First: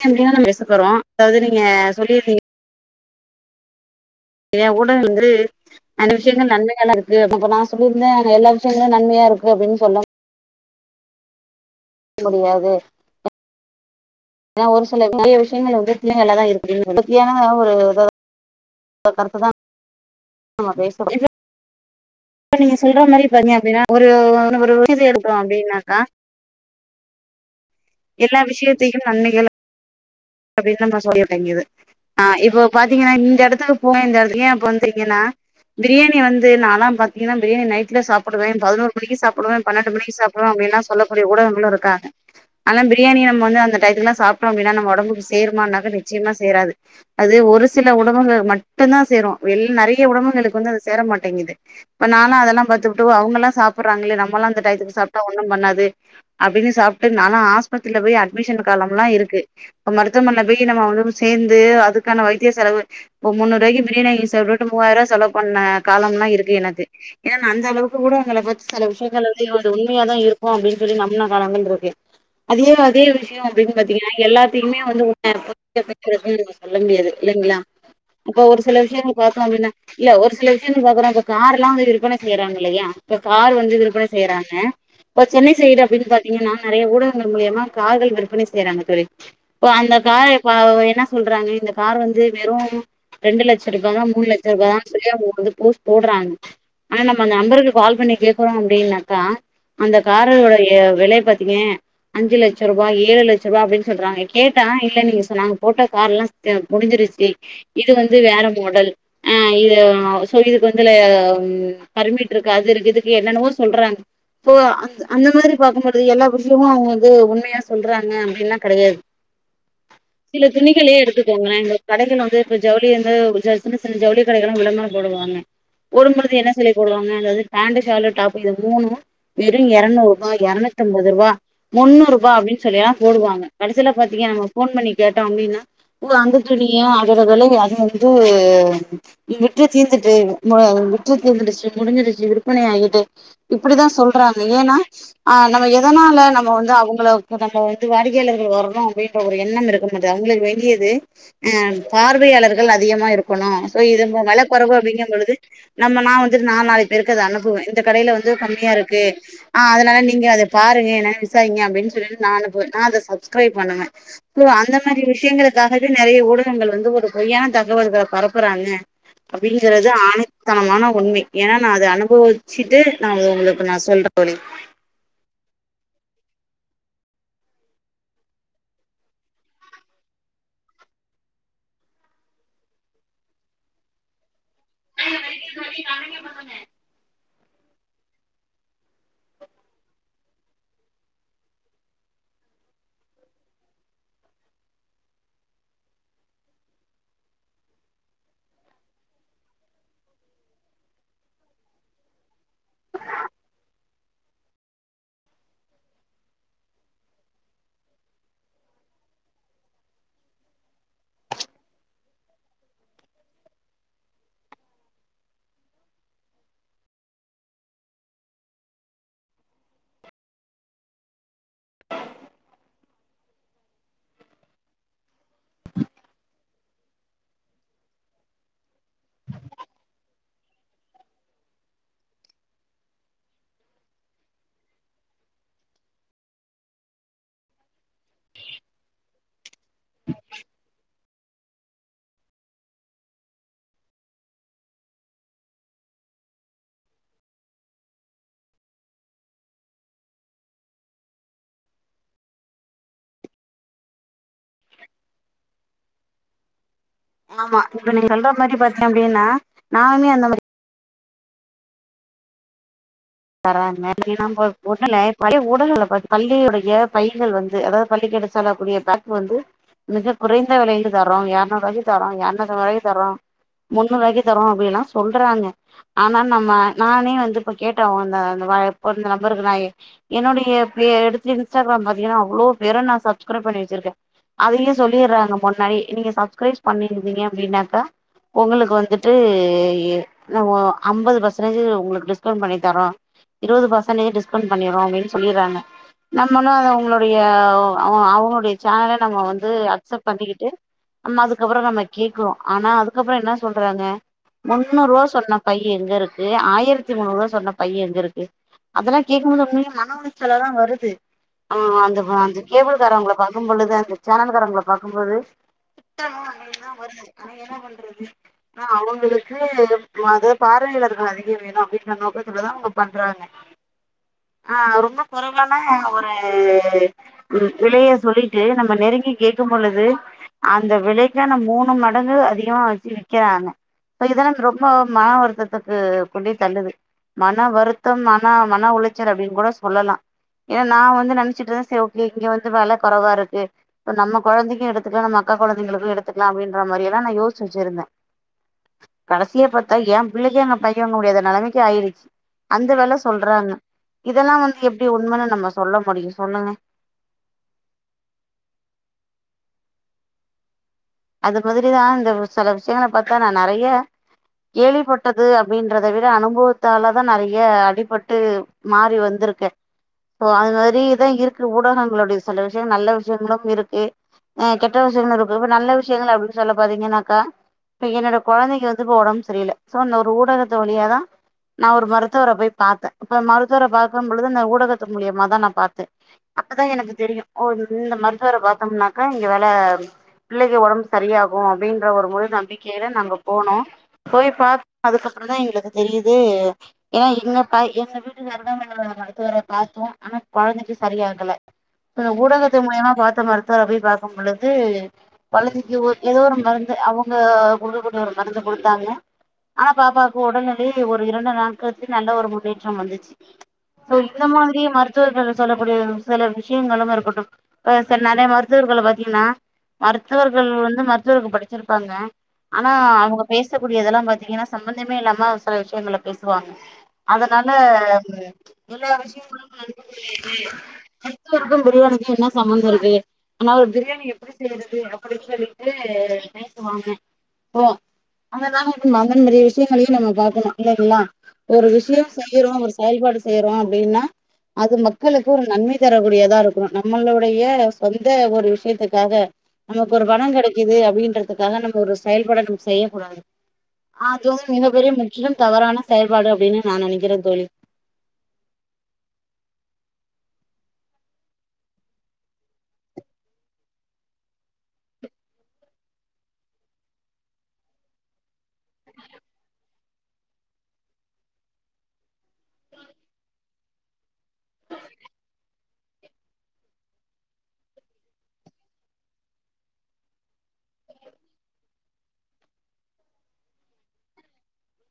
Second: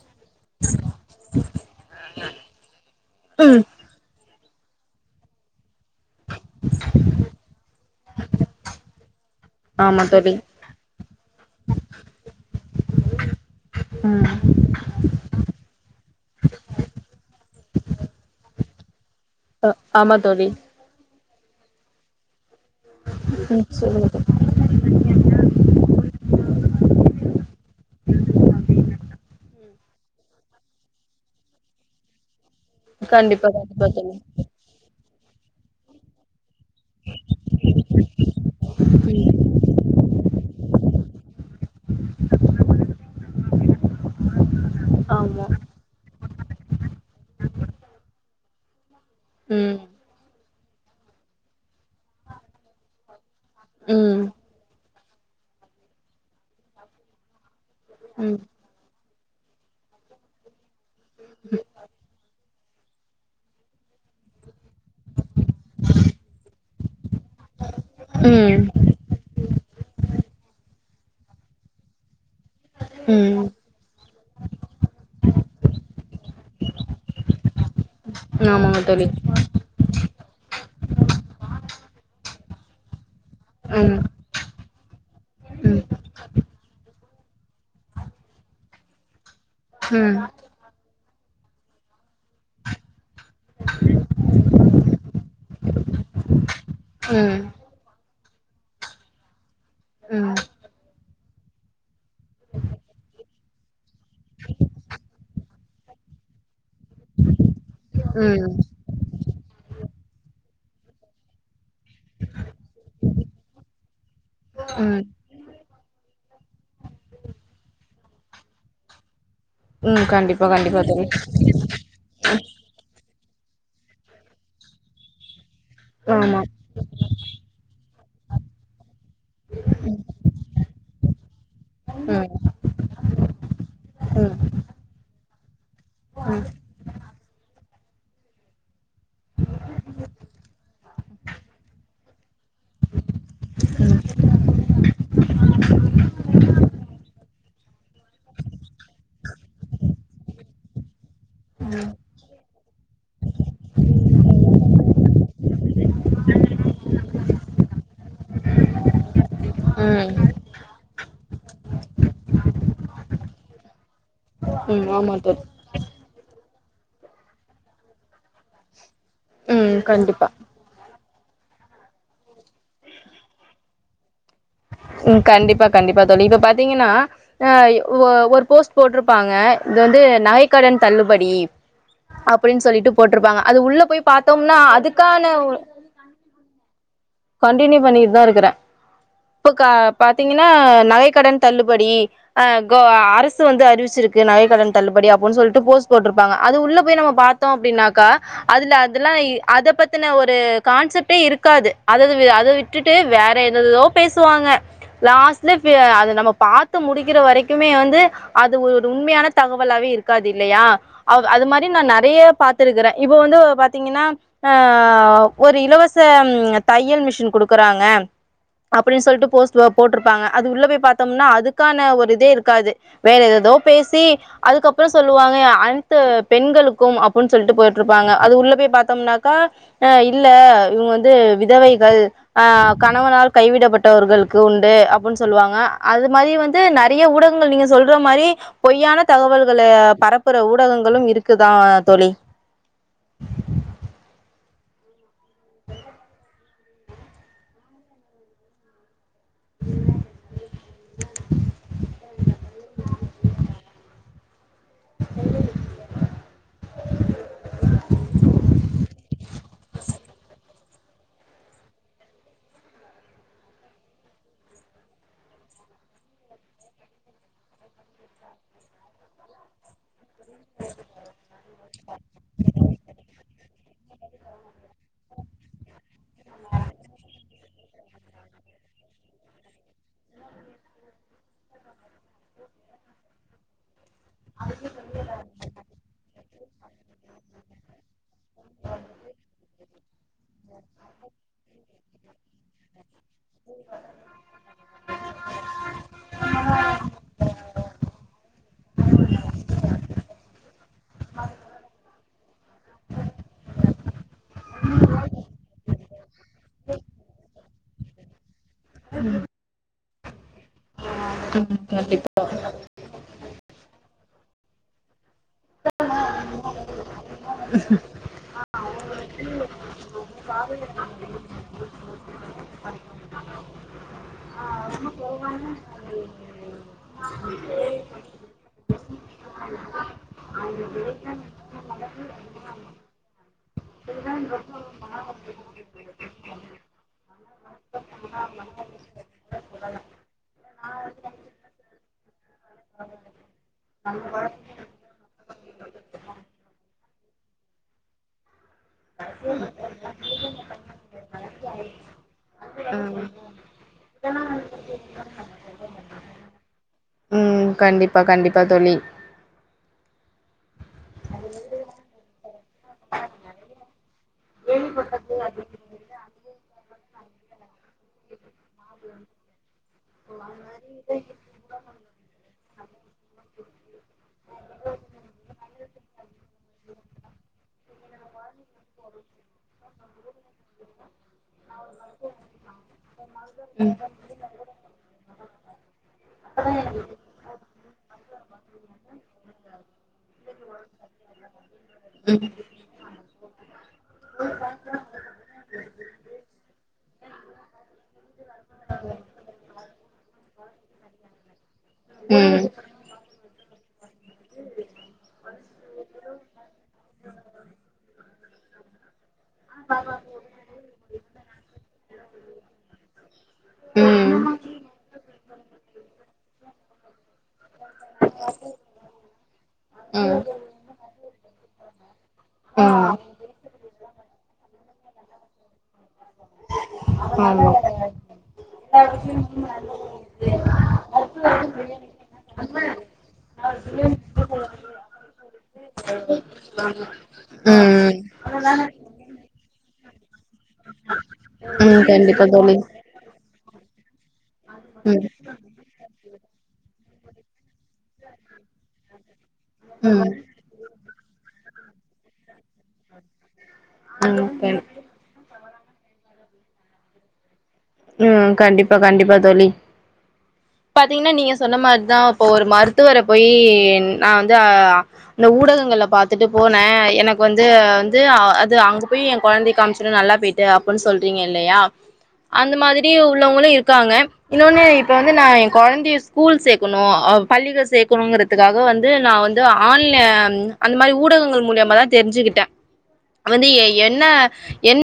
ப்பன நம்ம விசப்பறோ அதாவது நீங்க சொல்லிருந்தீங்க உம் ஏ கூட வந்து அந்த விஷயங்க நன்மையாலா இருக்குப்ப நா சொல்லியிருந்தே எல்லா விஷயங்களு நன்மையாருக்கு அப்படின்னு ஆமா சொன்னே தோழி முடியாது ம் ஏ ஒரு சில பெரிய விஷயங்கள் வந்து பிள்ளைங்கலதா இருக்குங்க ஒரு கருத்து தா அஹ் ஆமா தோழி நம்ம பேசுறோ இப்ப நீங்க சொல்ற மாரி பாத்தீங்க ம் அப்டின்னா சொல்லுங்க ஒரு தோழி ஒரு [unintelligible] து எடுக்கோம் அப்டின்னாக்கா எல்லா விஷயத்தைக்கும் நன்மைகள் கப்பின மசோடி இங்கியது ஆஹ் இப்போ பாத்தீங்கன்னா இந்த கண்டிப்பா இடத்துக்கு கண்டிப்பா போவேன் தோழி இந்த இடத்து ஏன் இப்ப வந்தீங்கன்னா பிரியாணி வந் து நான்லாம் பாத்தீங்கன்னா பிரியாணி நைட்ல சாப்டுவேன் பதினோரு மணிக்கு ம் சாப்டுவேன் பன்னென்டு மணிக்கு சாப்டுவே அப்படின்லா சொல்லக்கூடியடவங்கள இருக்கா ஆனா பிரியாணி நம்ம வந்து அந்த டைத்துக்குலாம் சாப்டோம் அப்டினா நம்ம ஒடம்பு ஆமா சேர்மானாக நிச்சயமா சேராது அது ஒரு சில உடம்புகள் மட் டும்தான் சேரும் வெல் ம் நெறைய உடம்புகளுக்கு வந்து அது சேர மாட்டேங்குது இப்ப நாலாம் அதெல்லாம் பாத்துபுட்டு அவுங்களம் சாப்டுறாங்களே ம் நம்மலும் அந்த டையத்துக்கு சாப் டா ஒண்ணும் பண்ணாது அப்டின்னு சாப்டு நாலம் ஹாஸ்பத்திரில போய் ம் அட்மிஷன் காலம்லாம் இருக்கு கே அ மருத்துவமன பெய் கே நம்ம வந்து சேந்து அதுக்கான வைத்திய செலவு இப்ப முன்னூறு ரூவாய்க்கு பிரியாணி சப்டுட்டு மூவாயிரம் ரூவா செலவு பண்ண காலம்லாம் இருக்கு எனது ஏன்ன அந்த அளவுக்கு கூட உங்கள ம் பத்தி சில விஷயங்கள இருந்து உண்மையா தான் இருக்கும் அப்டின்னு சொல்லி நம்புன காலங்கள் இருக்கு அதே அதே ம் விஷயம் அப்டின்னு பாத்தீங்கன்னா எல்லாத் இது உண்ம [inaudible] சொல்லவே முடியாது ல ங்களா அப்ப ஒரு சில ஆமாங்க தோழி விஷயங்கலுக்கொசம் அப்டின இல்ல ஒரு சில விஷயம் பாக்குறோம் இப்ப கார்லாம் வந்து விற்பனை செய் றாங்க இல்லையா இப்ப கார் வந்து ம் விற்பனை செய்யறாங்க இப்ப சென்னை சைடு ம் அப்டின்னு பாத்தீங்கன்னா நறைய ஊடங்க கள் மூலியமா கார்கள் விற்பனை செய்றாங்க தோழி இப்போ அந்த ம் ம் கார் இப்போ அவுர் என்ன சொல்றாங்க இந்த கார் வந்து வெறும் ரெண்டு லட்சம் ரூபாய்தான் மூணு லட்சம் ரூபாயதா சொல்லி அவுங்க வந்து போஸ் போடுறாங்க ஆனா நம்ம அந்த ம் நம்பருக்கு கால் பண்ணி கேக்கு போனும் அப்டின்னாக்கா அந்த காருருடய விலை பத் ஏன் அஞ்சுலட்ச ரூபா ஏழு லச் செவாவின் சொல்றாங்க கேட்டன் இல்ல நீங்க சொன்னாங்க போட்ட கார் எலாம் முடிஞ்சிருச்சு இது வந்து வேற ம் மாடல் அஹ் இது சோ இதுக்கு வந்துல ம் பர்மிட் இருக்கு அது இருக்கு இதுக்கு என்னன்னோ சொல்றாங்க சோ அந்த ம் அந்த மாரி பாக்கும்பொழுது எல்லா புரு இவுங்க அவுங்க வந்து உண்மையா சொல்றாங்க அப்டினா கெடையாது ம் கண்டிப்பா சில கண்டிப்பா துணிகளையே தோழி எடுத்துக்கோங்களே எங்களுக்கு கடைகள் வந்து இப்ப ஜவுளி வந் து சின்ன சின்ன ஜவுளி கடைகளாம் விளம்பரம் போடுவாங்க போடும்பொழுது ஆமா என்ன சொல்லி போடுவாங்க அதாவது பேண்டு ஷாலு டாப்பு இது மூணு வெறு எரநூறு ரூவா எரநூத்து அம்பது ரூவா முன்னூறு ம் ரூவா அப்டினு சொல்லி லா போடுவாங்க கடசில பாத்தீங்கங்க ம் நம்ம போன் பண்ணி கேட் டோமினா ஓ அந்த ம் துணியா அதுல்ல வெலை அதிகம் இது விட்று தீர்ந்துட்டு மோ விற்று தீர்ந்துடுச்சு முடிஞ்சிடுச்சு விற் விற்பனையாகிட்டு இப்டிதா சொல்றாங்க ஏன்னா அஹ் நம்ம எதனால நம்ம வந்து அவுங்கள இப்ப நம்மோ வந்து வாடி க்கையாளர்கள் வரணு அப்டின்ற ஒரு எண்ணம் இருக்குனது அவுங்களுக்கு வேண்டியது ஆஹ் பார்வையாளர் கள் அதிகமா இருக்கணு சோ இது வெல கொறவு அப்டிங்க பொழுது நம்ம நா வந்துட்டு ந நாலு பேருக்கு அத அனுப்புவே இந்த கடையில வந்து கம்மியா இருக்கு ஆஹ் அதனால ம் நீங்க அத பாருங்கே என்னனு விசாரிங்க அப்டினு சொல்லிட்டு நா அனுப்புவே நா அந்த ஸ் சப்ஸ்கிரைப் பண்ணனும் சோ அந்த ம் மாரி ஆமா தோழி விஷயங்களுக்காகவே நெறைய ஊட கங்கள் வந்து ஒரு பொய்யான தகவல்கள பரப்புறாங்க ம் அப்டிங்கறது கண்டிப்பா ஆணித்தனமான உண்மை ஏன்னா நா அத அனுபவிச்சுட்டு நாங்க உங்களுக்கு நா சொல்ற வழி உம் கண்டிப்பா கண்டிப்பா தோழி இப்ப பாத்தீங்கன்னா ஆ இ ஓர் ஒரு போஸ்ட் போட்டிருப்பாங்க இது வந்து நகைக்கடன் தள்ளுபடி அப்டினு சொல்லிட்டு போட்ருப்பாங்க அது உள்ள போய் பாத்தோ னா அதுக்கான ஒ கன்டினியூ பண்ணிட்டு தா இருக்கறே இப்ப க பாத்தீங்கன்னா நகை கடன் தள்ளுபடி அஹ் கொ அ அரசு வந்து அறிவிச்சிருக்கு நகை கடன் தள்ளுபடி அப்புனு சொல்லிட்டு போஸ்ட் போட்ருப்பாங்க அது உள்ள போய் நம்ம பாத்தோ அப்டின்னாக்கா அதுல அதெல்லாயி அத பத்தின ஒரு கான்செப்டே இருக்காது அதது அத விட்டுட்டு வேற எதததோ பேசுவாங்க லாஸ்ட்ல ஃபிய அத நம்ம பாத்து முடிக்கிற வரைக்குமே வந்து அது ஒரு ஒரு உண்மையான தகவலாவே இருக்காது இல்லையா அவ அது மாரி நா நெறைய பாத்துருக்குறே இப்போ வந்து பாத்தீங்கன்னா ஆ ஒரு இலவச தையல் மிஷின் குடுக்குறாங்க அப்டினு சொல்லிட்டு போஸ்ட் போட்ருப்பாங்க அது உள்ள போய் பாத்தோம்னா அதுக்கான ஒரு இதே இருக்காது வேற எததோ பேசி அதுக்கப்பறோ சொல்லுவாங்க அனைத்து பெண்களுக்கும் அப்புனு சொல்லிட்டு போட்டுருப்பாங்க அது உள்ள போய் பாத்தோம்னாக்கா அ இல்ல இவுங்க வந்து வித் விதவைகள் அ கணவனால் கைவிடப்பட்டவர்களுக்கு உண்டு அப்டினு சொல்லுவாங்க அது மாரி வந்து நெறைய ஊடகங்கள் நீங்க சொ சொல்ற மாரி பொய்யான தகவல் கல பரப்புற ஊடகங்களும் இருக் க்குதா தோழி [inaudible] [inaudible] [inaudible] ஆமா இப்ப நீங்க சொல்ற மாரி பாத்தீங்க அப்படின்னா நானுமே அந்த மாரி தராங்க ஏன்னா ஒண்ணுல பழைய ஊடல்ல பள்ளியுடைய பைகள் வந்து அதாவது பள்ளிக்கு எடுத்செல்லக்கூடிய பேக் வந்து மிக குறைந்த விலைக்கு தரோ எரணுரூவாக்கி தரோ என்னதுவாக்கி தரோ முன்னுருவாக்கி தரோ அப்டிலா சொல்றாங்க ஆனா நம்ம நானே வந்து இப்ப கேட் ட்ட வந்த அந்த வாயிப் ஒரு இந்த நம்பருக்கு நா என்னுடைய ப்ளோ எடுத்து இன்ஸ்டாகிராம் பாத்தீங்கன்னா அவ்ளோ பேர நா சப்ஸ்கிரைப் பண்ணி வெச்சிருக்கே அதுலியே சொல்லிறாங்க முன்னாடி நீங்க சப்ஸ்கிரைஸ் பண்ணிருந்தீங்க அப்டின்னாக்கா உங்களுக்கு வந்துட்டு எ ந வோ அம்பது பர்சன்டேஜ் உங்குளுக்கு டிஸ்கவுண்ட் பண்ணிட் றோ இருவது பர்சன்டேஜ் டிஸ்கவுண்ட் பண்ணிறோ அப்புடின் சொல்லிறாங்க நம்மளு அத அவங்குளோடைய அவ அவங்களுடைய சேனல நம்ம வந்து அக்சப்பண்ணிக்கிட்டு அதுக்கப்பறோ நம்ப கேக்குறொ ஆனா அதுக்கப்பற என்ன சொல்றாங்க முன்னூறு ரூபா சொன்ன பை எங்க இருக்கு ஆயிரத்தி முன்னூறு ரூபா சொன்ன பை எங்க ருக்கு அதெல்லா கேக்குபோது உண்மையிலே நா [unintelligible] தா வருது ஆ அந்த கண்டிப்பா வா அந்த கேபுளு காரவ்கங்கள பாக் க்கும்போழுது அந்த சேனல் காரங்கள பாக்கும்போது திட்டனு அப்டின்தா வருது ஆனா என்ன பண்றது அவங்களுக்கு அது பார்வையில்லாதவங்க அதிக வேணு அப்டின்ற நோக் கத்துலத அவுங்க பண்றாங்க ஆ ரொம்ப குறைவான ஒரு விலைய சொல்லிட்டு நம்ம நெருங்கி கேக்கும் பொழுது அந்த விலைக்கான மூணு மடங்கு அதிகமா வெச்சு விக்கிறாங்க இப்ப இதெல்லா ரொம்ப மன வருத்தத்துக்கு கொண்டு போய் தள்ளுது மன வருத்தம் ஆனா மன உளைச்சல் அப்டினு கூட சொல்லலா ஏனா நா வந்து நெனச்சுட்டு செரி ஓகே இங்க வந்து வெல கொறவா இருக்கு நம்ம கொழந்தைக்கு எடுத்துக்கலா நம்ம அக்கா கொழந்தைகளுக்கு எடுத்துக்கலா அப்டின்ற மாரிலா நா யோசிச்சு வெச்சிருந்த கடசியா பாத்தா எம் பிள்ளைக்கே அங்க பை வாங்க முடியாத நெலமைக் கு ஆயிருச்சி அந்த வேல சொல்றாங்க இதெல்லா வந்து எப்படி உண்மனு நம்ம சொல்ல முடியு சொல்லுங்க உம் கண்டிப்பா கண்டிப்பா தோழி அது மாதிரிதா இந்த சில விஷயங்கள பாத்தா நா நறைய கேள்விப்பட்டது அப்டின்றத விட அனுபவத்தாலதா நெறைய அடிபட் டு மாறி வந்துருக்கு ப்போ அது மாதிரிதா இருக்கு ஊடகங்களுடைய சில விஷய நல்ல விஷயங்களும் இருக்கு கெட்ட விஷயங்களுருக்கு இப்ப நல்ல விஷ அப்டினு சொல்ல போறிங்கனாக்கா இப்ப என்னோட கொழந்தைக்கு வந்து இப்ப ஒடம்பு சரியில்ல சோ அந்த ஒரு ஊடகத்து வழியாத நா ஒரு மருத்துவர போய் பாத்த இப்ப மருத்துவர உம் பாக்கும் பொழுது இந்த ஊடகத்து மூலியமாதா நா பாத்தே அப்பதா எனக்கு தெரியு ஒ இந்த மருத்துவர பாத்தம்னாக்க இங்க வர பிள்ளைக ஒடம்புக்கு செரியாகு அப்டின்ற ஒரு முழு நம்பிக்கைல நாங்க போனோ போய் பாத்து அதுக்கப்பறந்தா எங்களுக்கு தெரியுது ஏனா [unintelligible] நரம்பியல் நல மருத்துவர பாத்தோ ஆனா கொழந்தைக்கு சரியாகல உம் ஊடகத்து மூலியமா பாத்த மருத்துவர போய் பாக்கும் பொழுது கொழந்தைக் குத் ஏதோ ஒரு மருந்து அவங்க குடுக்கக்கூடிய ஒரு மருந்து குடுத்தாங்க ஆனா பாப்பாக்கு உடனடி ஒரு இரண்டு நாட்களுக்கு நல்ல ஒரு முன்னேற்றம் வந் சோ உம் இந்த உம் மாதிரி மருத்துவர்கள் சொல்லக்கூடிய ம் சில விஷயங்களும் இருக்குட்டும் அ சில நறைய மருத்துவர்கள் பாத்தீங்கன்னா ம் ம் மருத்துவர் இவர்கள் வந்து மருத்துவக்கு படிச்சிருப்பாங்க ஆனா அவங்க பேசக்கூடிய இதெல்லா பாத்தீங்கன்னா சம்மந்தமே இல்லாம சில விஷயங்கள பேசுவாங்க அதனால ஆமா எல்ல விஷயங்களுக்கு [unintelligible] மருத்துவருக்கு பிரியாணிக்கு என்ன சம்மந்தோ இருக்கு ஆனா ஒரு பிரியாணி எப்படி செய்யறது சரின்ட்டு பேசுவாங்க போ ம் [unintelligible] மாரியே விஷயம் நம்பலையும் நம்ம பா ஹ் இல்லைங்களா ஒரு ம் விஷயம் கண்டிப்பா தோழி செய்யறோம் ஒரு செயல்பாடு செய்யறோம் அப்படின்னா அது ம் மக்களுக்கு ஒரு நன்மை தரக்கூடியதா இருக்கும் நம்மளுடைய ஷ் சொந்த ஒரு விஷயத்துக்காக நமக்கு ஒரு ம் பணம் கிடைக்குது அப்படின்றது காக நம்ம ஒரு செயல்பட ம் செய்யக்கூடாது ஆதோம் ம் மிகப்ம் பெரிய முற்றிலும் தவறான செயல் பாடு அப்படின்னு நினைக்ரே தோழி ம் கண்டிப்பா கண்டிப்பா தோழி பாத்தீங்கன்னா நீங்க சொன்ன மாதிரிதான் இப்ப ஒரு மருத்துவரை போயி நான் வந்து அஹ் அந்த ஊடகங்கள்ல பாாரத்துட்டு போனேன் எனக்கு வந்து வந்து அது அங்க போய் என் குழந்தை காமிச்சுன்ன நல்லா போயிட்டு அப்புடின்னு சொல்றீங்க இல்லையா அந்த மாதிரி உள்ளவங்களும் இரு இருக்காங்க இன்னொன்னு இப்ப வந்து நான் என் குழந்தைய ஸ்கூல் சேர்க்கணும். பள்ளிகள் சேர்க்கணுங்கறதுக்காக வந்து நான் வந்து ஆன் அந்த மாரி ஊடகங்கள் மூழியமாதான் தெரிஞ்சுகிட்டேன் வந்து என்ன என்